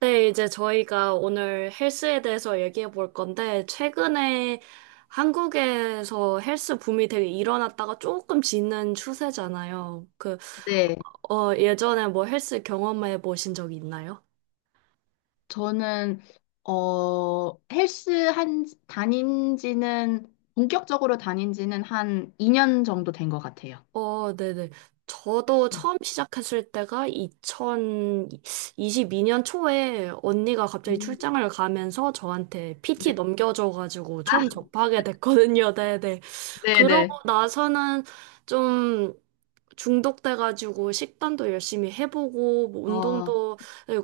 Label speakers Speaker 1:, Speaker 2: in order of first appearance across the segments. Speaker 1: 네, 이제 저희가 오늘 헬스에 대해서 얘기해 볼 건데, 최근에 한국에서 헬스 붐이 되게 일어났다가 조금 지는 추세잖아요.
Speaker 2: 네,
Speaker 1: 예전에 뭐 헬스 경험해 보신 적 있나요?
Speaker 2: 저는 헬스 한 다닌 지는 본격적으로 다닌 지는 한 2년 정도 된 것 같아요.
Speaker 1: 어, 네네. 저도
Speaker 2: 음.
Speaker 1: 처음 시작했을 때가 2022년 초에 언니가 갑자기
Speaker 2: 음.
Speaker 1: 출장을 가면서 저한테
Speaker 2: 네.
Speaker 1: PT 넘겨줘가지고
Speaker 2: 아,
Speaker 1: 처음 접하게 됐거든요. 네네. 그러고
Speaker 2: 네네.
Speaker 1: 나서는 좀 중독돼가지고 식단도 열심히 해보고 뭐
Speaker 2: 어,
Speaker 1: 운동도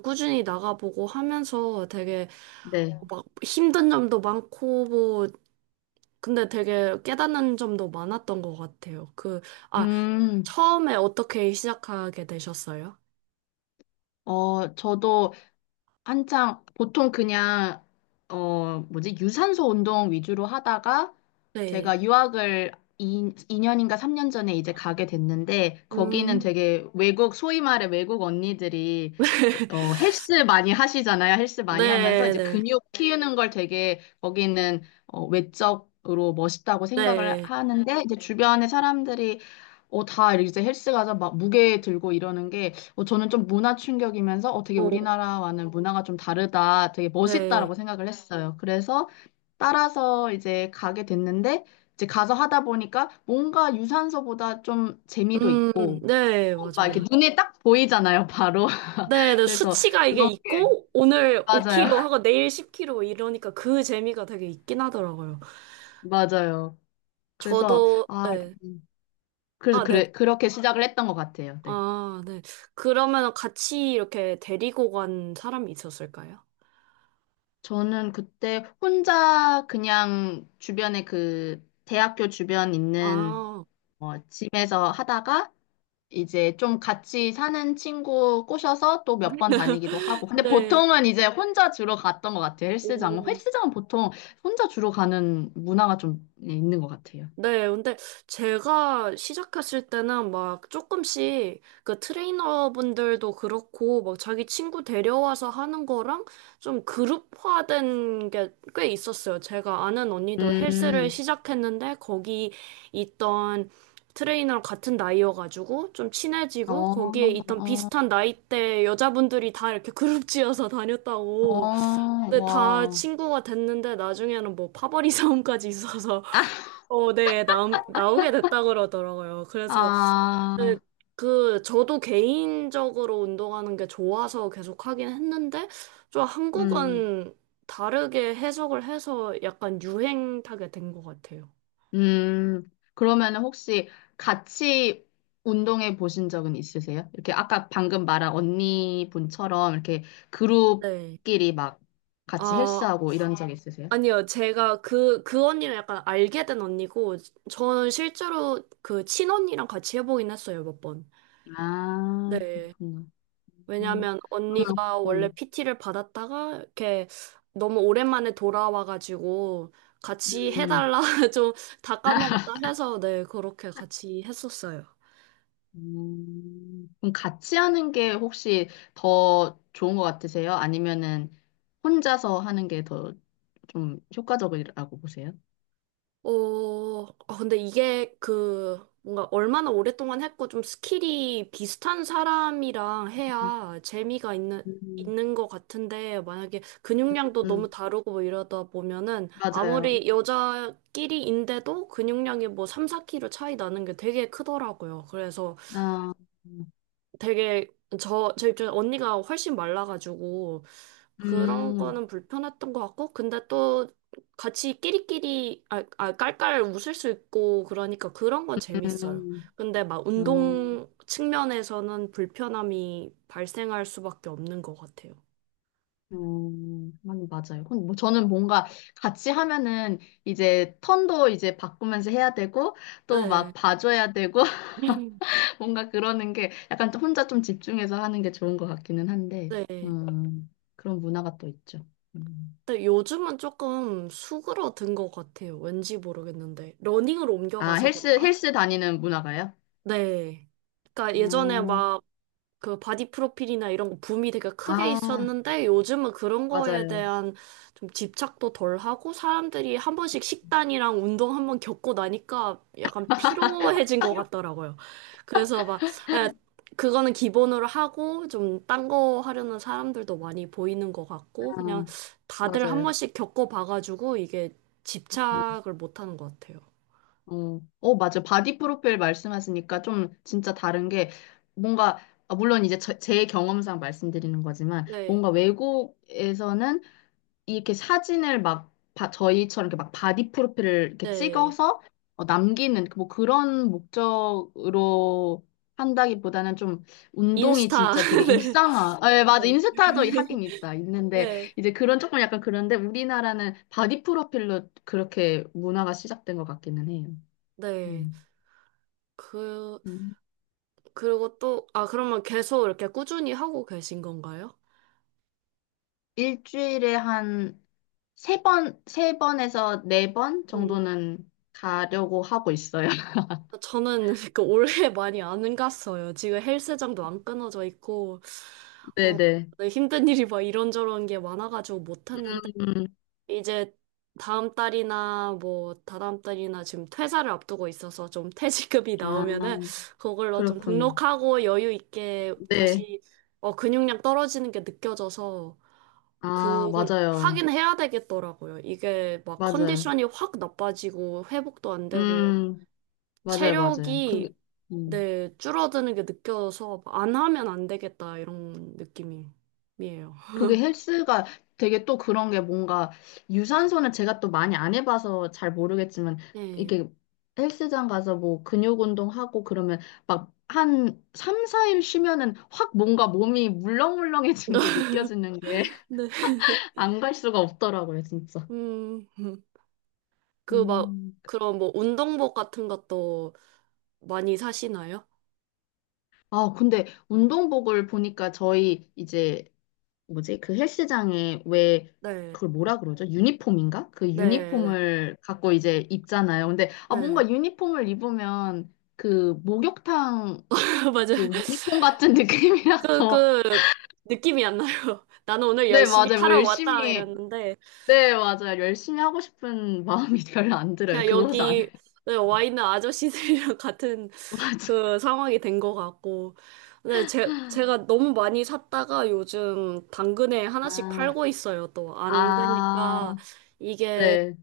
Speaker 1: 꾸준히 나가보고 하면서 되게
Speaker 2: 네.
Speaker 1: 막 힘든 점도 많고 뭐 근데 되게 깨닫는 점도 많았던 것 같아요. 아,
Speaker 2: 음,
Speaker 1: 처음에 어떻게 시작하게 되셨어요?
Speaker 2: 저도 한창 보통 그냥 어 뭐지 유산소 운동 위주로 하다가
Speaker 1: 네.
Speaker 2: 제가 유학을 2, 이 년인가 삼년인가 3년 전에 이제 가게 됐는데, 거기는
Speaker 1: 음.
Speaker 2: 되게 외국 소위 말해 외국 언니들이 헬스 많이 하시잖아요. 헬스 많이 하면서
Speaker 1: 네,
Speaker 2: 이제
Speaker 1: 네,
Speaker 2: 근육 키우는 걸 되게 거기는 외적으로 멋있다고 생각을
Speaker 1: 네.
Speaker 2: 하는데 이제 주변의 사람들이 다 이제 헬스 가서 막 무게 들고 이러는 게 저는 좀 문화 충격이면서 되게
Speaker 1: 어,
Speaker 2: 우리나라와는 문화가 좀 다르다, 되게
Speaker 1: 네.
Speaker 2: 멋있다라고 생각을 했어요. 그래서 따라서 이제 가게 됐는데, 이제 가서 하다 보니까 뭔가 유산소보다 좀 재미도
Speaker 1: 음,
Speaker 2: 있고
Speaker 1: 네,
Speaker 2: 막
Speaker 1: 맞아요.
Speaker 2: 이렇게 눈에 딱 보이잖아요, 바로.
Speaker 1: 네, 네,
Speaker 2: 그래서
Speaker 1: 수치가 이게
Speaker 2: 그런 게
Speaker 1: 있고, 오늘
Speaker 2: 맞아요,
Speaker 1: 5kg 하고 내일 10kg 이러니까 그 재미가 되게 있긴 하더라고요.
Speaker 2: 맞아요. 그래서
Speaker 1: 저도,
Speaker 2: 아,
Speaker 1: 네.
Speaker 2: 음, 그래서
Speaker 1: 아, 네.
Speaker 2: 그렇게 시작을 했던 것 같아요. 네.
Speaker 1: 아, 네. 그러면 같이 이렇게 데리고 간 사람이 있었을까요?
Speaker 2: 저는 그때 혼자 그냥 주변에 그 대학교 주변 있는
Speaker 1: 아,
Speaker 2: 집에서 하다가 이제 좀 같이 사는 친구 꼬셔서 또 몇 번 다니기도 하고. 근데
Speaker 1: 네.
Speaker 2: 보통은 이제 혼자 주로 갔던 것 같아요. 헬스장은.
Speaker 1: 오.
Speaker 2: 보통 혼자 주로 가는 문화가 좀 네, 있는 것 같아요.
Speaker 1: 네, 근데 제가 시작했을 때는 막 조금씩 그 트레이너분들도 그렇고 막 자기 친구 데려와서 하는 거랑 좀 그룹화된 게 꽤 있었어요. 제가 아는 언니도 헬스를
Speaker 2: 음,
Speaker 1: 시작했는데 거기 있던 트레이너랑 같은 나이여가지고 좀
Speaker 2: 어,
Speaker 1: 친해지고 거기에 있던
Speaker 2: 어,
Speaker 1: 비슷한 나이대 여자분들이 다 이렇게 그룹 지어서
Speaker 2: 어,
Speaker 1: 다녔다고. 근데 다
Speaker 2: 와.
Speaker 1: 친구가 됐는데 나중에는 뭐 파벌이 싸움까지 있어서 어, 네, 나오게 됐다 그러더라고요. 네,
Speaker 2: 아,
Speaker 1: 저도 개인적으로 운동하는 게 좋아서 계속 하긴 했는데, 좀
Speaker 2: 음.
Speaker 1: 한국은 다르게 해석을 해서 약간 유행 타게 된 것 같아요.
Speaker 2: 그러면 혹시 같이 운동해 보신 적은 있으세요? 이렇게 아까 방금 말한 언니분처럼 이렇게
Speaker 1: 네.
Speaker 2: 그룹끼리 막 같이
Speaker 1: 아,
Speaker 2: 헬스하고 이런 적 있으세요?
Speaker 1: 아니요. 그 언니는 약간 알게 된 언니고, 저는 실제로 그 친언니랑 같이 해보긴 했어요, 몇 번.
Speaker 2: 아,
Speaker 1: 네.
Speaker 2: 그렇구나. 음,
Speaker 1: 왜냐면
Speaker 2: 그러면,
Speaker 1: 언니가 원래 PT를 받았다가 이렇게 너무 오랜만에 돌아와가지고 같이
Speaker 2: 음,
Speaker 1: 해달라 좀 다 까먹었다 해서 네, 그렇게 같이 했었어요.
Speaker 2: 그럼 같이 하는 게 혹시 더 좋은 것 같으세요? 아니면은 혼자서 하는 게 더 좀 효과적이라고 보세요?
Speaker 1: 근데 이게 그 뭔가 얼마나 오랫동안 했고 좀 스킬이 비슷한 사람이랑 해야 재미가
Speaker 2: 음,
Speaker 1: 있는 것 같은데 만약에 근육량도
Speaker 2: 음,
Speaker 1: 너무 다르고 뭐 이러다 보면은
Speaker 2: 맞아요.
Speaker 1: 아무리 여자끼리인데도 근육량이 뭐 3, 4kg 차이 나는 게 되게 크더라고요.
Speaker 2: 아.
Speaker 1: 되게 제 입장에 언니가 훨씬 말라가지고 그런
Speaker 2: 음,
Speaker 1: 거는 불편했던 것 같고 근데 또 같이 끼리끼리 아 깔깔 웃을 수 있고 그러니까 그런 건 재밌어요.
Speaker 2: 음,
Speaker 1: 근데 막
Speaker 2: 어,
Speaker 1: 운동 측면에서는 불편함이 발생할 수밖에 없는 것 같아요.
Speaker 2: 아니, 맞아요. 뭐 저는 뭔가 같이 하면은 이제 턴도 이제 바꾸면서 해야 되고 또 막
Speaker 1: 네.
Speaker 2: 봐줘야 되고
Speaker 1: 음.
Speaker 2: 뭔가 그러는 게 약간 또 혼자 좀 집중해서 하는 게 좋은 것 같기는 한데,
Speaker 1: 네.
Speaker 2: 그런 문화가 또 있죠. 음.
Speaker 1: 근데 요즘은 조금 수그러든 것 같아요. 왠지 모르겠는데. 러닝으로
Speaker 2: 아,
Speaker 1: 옮겨가서 그런가?
Speaker 2: 헬스 다니는 문화가요?
Speaker 1: 네. 그러니까 예전에
Speaker 2: 아,
Speaker 1: 막 그 바디 프로필이나 이런 거 붐이 되게 크게
Speaker 2: 아,
Speaker 1: 있었는데 요즘은 그런 거에
Speaker 2: 맞아요.
Speaker 1: 대한 좀 집착도 덜 하고 사람들이 한 번씩 식단이랑 운동 한 번 겪고 나니까 약간 피로해진 것 같더라고요. 그래서 막, 예, 그거는 기본으로 하고 좀 딴 거 하려는 사람들도 많이 보이는 것
Speaker 2: 아,
Speaker 1: 같고 그냥 다들 한
Speaker 2: 맞아요.
Speaker 1: 번씩 겪어봐가지고 이게 집착을 못 하는 것 같아요.
Speaker 2: 어, 어, 맞아. 바디 프로필 말씀하시니까 좀 진짜 다른 게 뭔가, 아, 물론 이제 제 경험상 말씀드리는 거지만,
Speaker 1: 네,
Speaker 2: 뭔가 외국에서는 이렇게 사진을 막 저희처럼 이렇게 막 바디 프로필을 이렇게
Speaker 1: 네.
Speaker 2: 찍어서 남기는 뭐 그런 목적으로 한다기보다는 좀 운동이
Speaker 1: 인스타.
Speaker 2: 진짜 되게 일상화. 아, 예, 맞아.
Speaker 1: 네. 네.
Speaker 2: 인스타도 하긴 있다. 있는데
Speaker 1: 네.
Speaker 2: 이제 그런 조금 약간 그런데 우리나라는 바디 프로필로 그렇게 문화가 시작된 것 같기는 해요.
Speaker 1: 네.
Speaker 2: 음.
Speaker 1: 그,
Speaker 2: 음.
Speaker 1: 그러면 계속 이렇게 꾸준히 하고 계신 건가요?
Speaker 2: 일주일에 한 세 번에서 네 번
Speaker 1: 음.
Speaker 2: 정도는 가려고 하고 있어요.
Speaker 1: 저는 그 올해 많이 안 갔어요. 지금 헬스장도 안 끊어져 있고, 어,
Speaker 2: 네네.
Speaker 1: 네, 힘든 일이 막 이런저런 게 많아가지고 못 했는데,
Speaker 2: 음,
Speaker 1: 이제 다음 달이나 뭐 다다음 달이나 지금 퇴사를 앞두고 있어서 좀 퇴직급이 나오면은
Speaker 2: 아,
Speaker 1: 그걸로 좀
Speaker 2: 그렇구나.
Speaker 1: 등록하고 여유 있게
Speaker 2: 네.
Speaker 1: 다시 어, 근육량 떨어지는 게 느껴져서
Speaker 2: 아,
Speaker 1: 그건
Speaker 2: 맞아요.
Speaker 1: 하긴 해야 되겠더라고요. 이게 막
Speaker 2: 맞아요.
Speaker 1: 컨디션이 확 나빠지고 회복도 안 되고
Speaker 2: 음, 맞아요, 맞아요.
Speaker 1: 체력이
Speaker 2: 근데,
Speaker 1: 네, 줄어드는 게 느껴서 안 하면 안 되겠다 이런 느낌이에요.
Speaker 2: 그게 헬스가 되게 또 그런 게 뭔가 유산소는 제가 또 많이 안 해봐서 잘 모르겠지만
Speaker 1: 네.
Speaker 2: 이렇게 헬스장 가서 뭐 근육 운동하고 그러면 막 한 3, 4일 쉬면은 확 뭔가 몸이 물렁물렁해진 게 느껴지는 게
Speaker 1: 네.
Speaker 2: 안 갈 수가 없더라고요, 진짜.
Speaker 1: 음. 그 막
Speaker 2: 음.
Speaker 1: 그런 뭐 운동복 같은 것도 많이 사시나요?
Speaker 2: 아, 근데 운동복을 보니까 저희 이제 뭐지? 그 헬스장에 왜
Speaker 1: 네.
Speaker 2: 그걸 뭐라 그러죠? 유니폼인가? 그
Speaker 1: 네, 네.
Speaker 2: 유니폼을 갖고 이제 입잖아요. 근데
Speaker 1: 네.
Speaker 2: 뭔가 유니폼을 입으면 그 목욕탕
Speaker 1: 맞아요.
Speaker 2: 그 유니폼 같은
Speaker 1: 그
Speaker 2: 느낌이라서
Speaker 1: 그 느낌이 안 나요. 나는 오늘
Speaker 2: 네,
Speaker 1: 열심히
Speaker 2: 맞아요. 뭐
Speaker 1: 하러 왔다
Speaker 2: 열심히
Speaker 1: 이랬는데
Speaker 2: 네, 맞아요. 열심히 하고 싶은 마음이 별로 안 들어요.
Speaker 1: 그냥
Speaker 2: 그곳
Speaker 1: 여기
Speaker 2: 안에.
Speaker 1: 네, 와 있는 아저씨들이랑 같은
Speaker 2: 맞아.
Speaker 1: 그 상황이 된 것 같고. 근데 제가 너무 많이 샀다가 요즘 당근에 하나씩
Speaker 2: 아,
Speaker 1: 팔고 있어요, 또. 안 그러니까
Speaker 2: 아,
Speaker 1: 이게
Speaker 2: 네.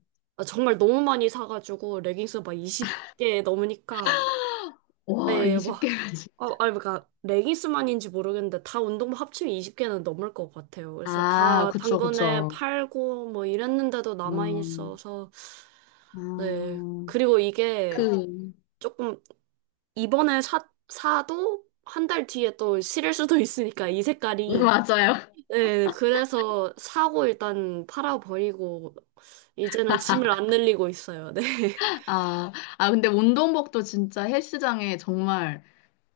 Speaker 1: 정말 너무 많이 사가지고 레깅스 막 20개 넘으니까.
Speaker 2: 와,
Speaker 1: 네, 막.
Speaker 2: 20개가 지
Speaker 1: 아, 아니, 그러니까 레깅스만인지 모르겠는데 다 운동복 합치면 20개는 넘을 것 같아요. 그래서
Speaker 2: 아,
Speaker 1: 다
Speaker 2: 그쵸,
Speaker 1: 당근에
Speaker 2: 그쵸.
Speaker 1: 팔고 뭐 이랬는데도 남아
Speaker 2: 음,
Speaker 1: 있어서 네.
Speaker 2: 음,
Speaker 1: 그리고 이게
Speaker 2: 그,
Speaker 1: 조금 이번에 사, 사도 한 달 뒤에 또 실을 수도 있으니까 이 색깔이.
Speaker 2: 맞아요.
Speaker 1: 네, 그래서 사고 일단 팔아버리고 이제는 짐을 안 늘리고 있어요. 네.
Speaker 2: 아, 아, 근데 운동복도 진짜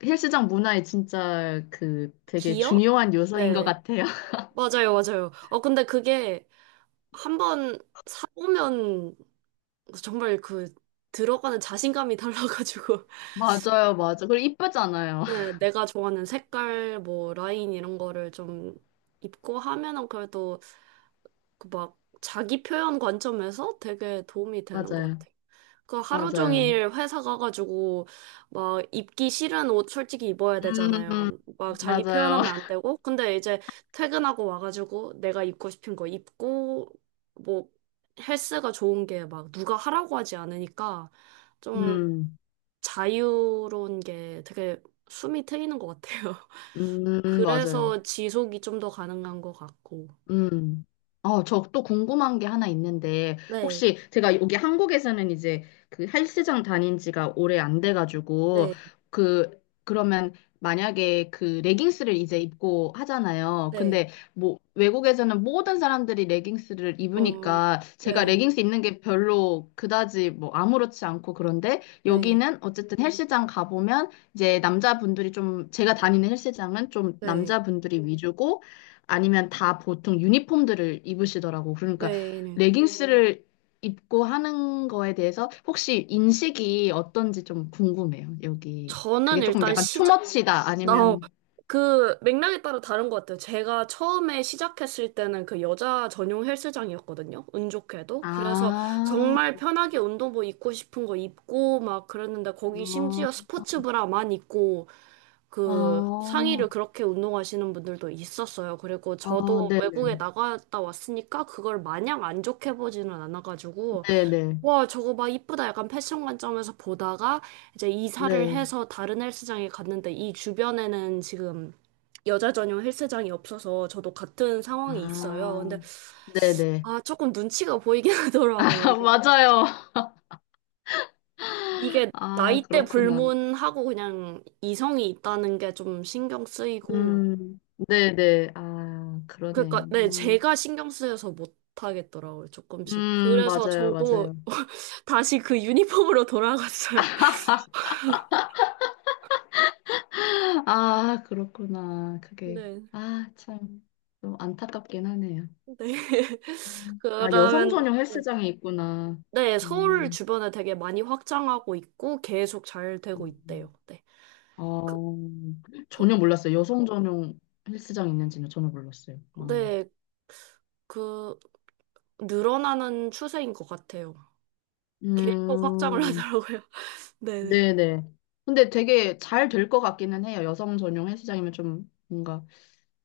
Speaker 2: 헬스장 문화에 진짜 그 되게
Speaker 1: 기어?
Speaker 2: 중요한 요소인 것
Speaker 1: 네.
Speaker 2: 같아요.
Speaker 1: 맞아요, 맞아요. 어, 근데 그게 한 번 사보면 정말 그 들어가는 자신감이 달라가지고.
Speaker 2: 맞아요, 맞아. 그리고 이쁘잖아요.
Speaker 1: 네, 내가 좋아하는 색깔, 뭐, 라인 이런 거를 좀 입고 하면은 그래도 그 막 자기 표현 관점에서 되게 도움이 되는 것
Speaker 2: 맞아요,
Speaker 1: 같아. 그 하루
Speaker 2: 맞아요.
Speaker 1: 종일 회사 가가지고 막 입기 싫은 옷 솔직히 입어야
Speaker 2: 음,
Speaker 1: 되잖아요. 막 자기
Speaker 2: 맞아요.
Speaker 1: 표현하면 안 되고. 근데 이제 퇴근하고 와가지고 내가 입고 싶은 거 입고 뭐 헬스가 좋은 게 막 누가 하라고 하지 않으니까 좀
Speaker 2: 음,
Speaker 1: 자유로운 게 되게 숨이 트이는 것 같아요.
Speaker 2: 맞아요.
Speaker 1: 그래서 지속이 좀 더 가능한 것 같고.
Speaker 2: 음. 어, 저 또 궁금한 게 하나 있는데,
Speaker 1: 네,
Speaker 2: 혹시 제가 여기 한국에서는 이제 그 헬스장 다닌 지가 오래 안 돼가지고,
Speaker 1: 네,
Speaker 2: 그, 그러면 만약에 그 레깅스를 이제 입고 하잖아요.
Speaker 1: 네.
Speaker 2: 근데 뭐 외국에서는 모든 사람들이 레깅스를
Speaker 1: 어,
Speaker 2: 입으니까 제가
Speaker 1: 네,
Speaker 2: 레깅스 입는 게 별로 그다지 뭐 아무렇지 않고 그런데,
Speaker 1: 네,
Speaker 2: 여기는 어쨌든 헬스장 가보면 이제 남자분들이 좀, 제가 다니는 헬스장은 좀
Speaker 1: 네,
Speaker 2: 남자분들이 위주고 아니면 다 보통 유니폼들을 입으시더라고. 그러니까
Speaker 1: 네. 네.
Speaker 2: 레깅스를 입고 하는 거에 대해서 혹시 인식이 어떤지 좀 궁금해요. 여기
Speaker 1: 저는
Speaker 2: 그게 조금
Speaker 1: 일단
Speaker 2: 약간
Speaker 1: 시작,
Speaker 2: 투머치다
Speaker 1: 나, 어,
Speaker 2: 아니면
Speaker 1: 그 맥락에 따라 다른 것 같아요. 제가 처음에 시작했을 때는 그 여자 전용 헬스장이었거든요. 운 좋게도. 그래서
Speaker 2: 아,
Speaker 1: 정말 편하게 운동복 입고 싶은 거 입고 막 그랬는데 거기
Speaker 2: 어,
Speaker 1: 심지어 스포츠 브라만 입고 그 상의를
Speaker 2: 어,
Speaker 1: 그렇게 운동하시는 분들도 있었어요. 그리고
Speaker 2: 어,
Speaker 1: 저도
Speaker 2: 네네,
Speaker 1: 외국에 나갔다 왔으니까 그걸 마냥 안 좋게 보지는 않아가지고
Speaker 2: 네네,
Speaker 1: 와, 저거 막 이쁘다. 약간 패션 관점에서 보다가 이제 이사를
Speaker 2: 네,
Speaker 1: 해서 다른 헬스장에 갔는데 이 주변에는 지금 여자 전용 헬스장이 없어서 저도 같은 상황이 있어요. 근데
Speaker 2: 아, 네네, 아, 네, 네.
Speaker 1: 아, 조금 눈치가 보이긴 하더라고요. 이게
Speaker 2: 맞아요.
Speaker 1: 이게
Speaker 2: 아,
Speaker 1: 나이대
Speaker 2: 그렇구나.
Speaker 1: 불문하고 그냥 이성이 있다는 게 좀 신경 쓰이고
Speaker 2: 음, 네네, 아, 그러네요.
Speaker 1: 그러니까 네, 제가 신경 쓰여서 못 하겠더라고요. 조금씩. 그래서
Speaker 2: 맞아요,
Speaker 1: 저도
Speaker 2: 맞아요.
Speaker 1: 다시 그 유니폼으로 돌아갔어요.
Speaker 2: 아, 그렇구나. 그게,
Speaker 1: 네.
Speaker 2: 아, 참, 좀 안타깝긴 하네요.
Speaker 1: 네.
Speaker 2: 음. 아, 여성
Speaker 1: 그러면,
Speaker 2: 전용
Speaker 1: 네.
Speaker 2: 헬스장이 있구나.
Speaker 1: 네, 서울
Speaker 2: 어,
Speaker 1: 주변에 되게 많이 확장하고 있고, 계속 잘 되고
Speaker 2: 음.
Speaker 1: 있대요. 네. 그,
Speaker 2: 어,
Speaker 1: 그,
Speaker 2: 전혀 몰랐어요. 여성 전용 헬스장 있는지는 전혀 몰랐어요. 어.
Speaker 1: 네. 그, 늘어나는 추세인 것 같아요. 계속 확장을
Speaker 2: 음,
Speaker 1: 하더라고요. 네네.
Speaker 2: 네네. 근데 되게 잘 될 것 같기는 해요. 여성 전용 헬스장이면 좀 뭔가,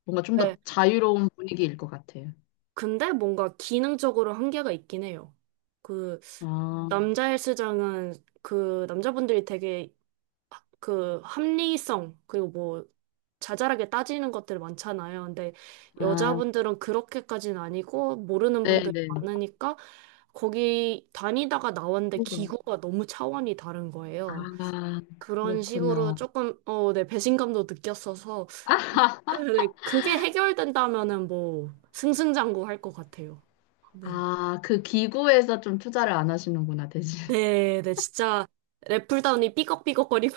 Speaker 2: 좀
Speaker 1: 네. 네.
Speaker 2: 더 자유로운 분위기일 것 같아요.
Speaker 1: 근데 뭔가 기능적으로 한계가 있긴 해요. 그,
Speaker 2: 아,
Speaker 1: 남자 헬스장은 그 남자분들이 되게 그 합리성 그리고 뭐 자잘하게 따지는 것들 많잖아요. 근데
Speaker 2: 아,
Speaker 1: 여자분들은 그렇게까지는 아니고 모르는 분들이
Speaker 2: 네네.
Speaker 1: 많으니까 거기 다니다가 나왔는데
Speaker 2: 뭐가?
Speaker 1: 기구가 너무 차원이 다른
Speaker 2: 아,
Speaker 1: 거예요. 그런 식으로
Speaker 2: 그렇구나.
Speaker 1: 조금 어, 네, 배신감도 느꼈어서 네, 그게 해결된다면은 뭐 승승장구 할 것 같아요. 네.
Speaker 2: 아, 그 기구에서 좀 투자를 안 하시는구나, 대신.
Speaker 1: 네, 네, 진짜 랩풀다운이 삐걱삐걱거리고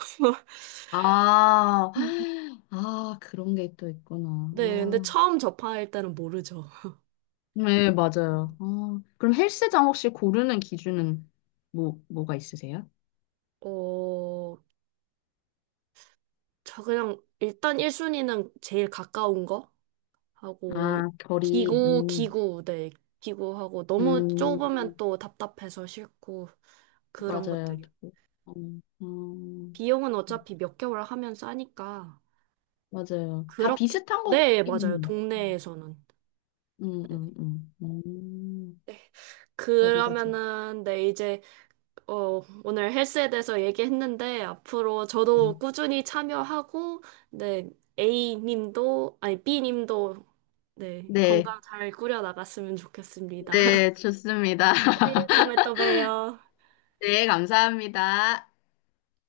Speaker 2: 아, 아, 그런 게 또 있구나.
Speaker 1: 네, 근데
Speaker 2: 아,
Speaker 1: 처음 접할 때는 모르죠.
Speaker 2: 네, 맞아요. 아, 그럼 헬스장 혹시 고르는 기준은 뭐가 있으세요?
Speaker 1: 어, 저 그냥 일단 1순위는 제일 가까운 거 하고
Speaker 2: 아, 결이,
Speaker 1: 기구 기구 네 기구하고 너무
Speaker 2: 음,
Speaker 1: 좁으면 또 답답해서 싫고 그런
Speaker 2: 맞아요.
Speaker 1: 것들이요.
Speaker 2: 음, 음,
Speaker 1: 비용은 어차피 몇 개월 하면 싸니까
Speaker 2: 맞아요. 다
Speaker 1: 그렇게
Speaker 2: 비슷한 거
Speaker 1: 네 맞아요
Speaker 2: 같기는 해요.
Speaker 1: 동네에서는
Speaker 2: 음, 음, 음, 음, 머리가 지
Speaker 1: 그러면은 네 이제 어, 오늘 헬스에 대해서 얘기했는데, 앞으로
Speaker 2: 네.
Speaker 1: 저도 꾸준히 참여하고, 네, A님도, 아니, B님도, 네,
Speaker 2: 네,
Speaker 1: 건강 잘 꾸려나갔으면 좋겠습니다.
Speaker 2: 네, 좋습니다.
Speaker 1: 네, 다음에 또 봬요.
Speaker 2: 네, 감사합니다.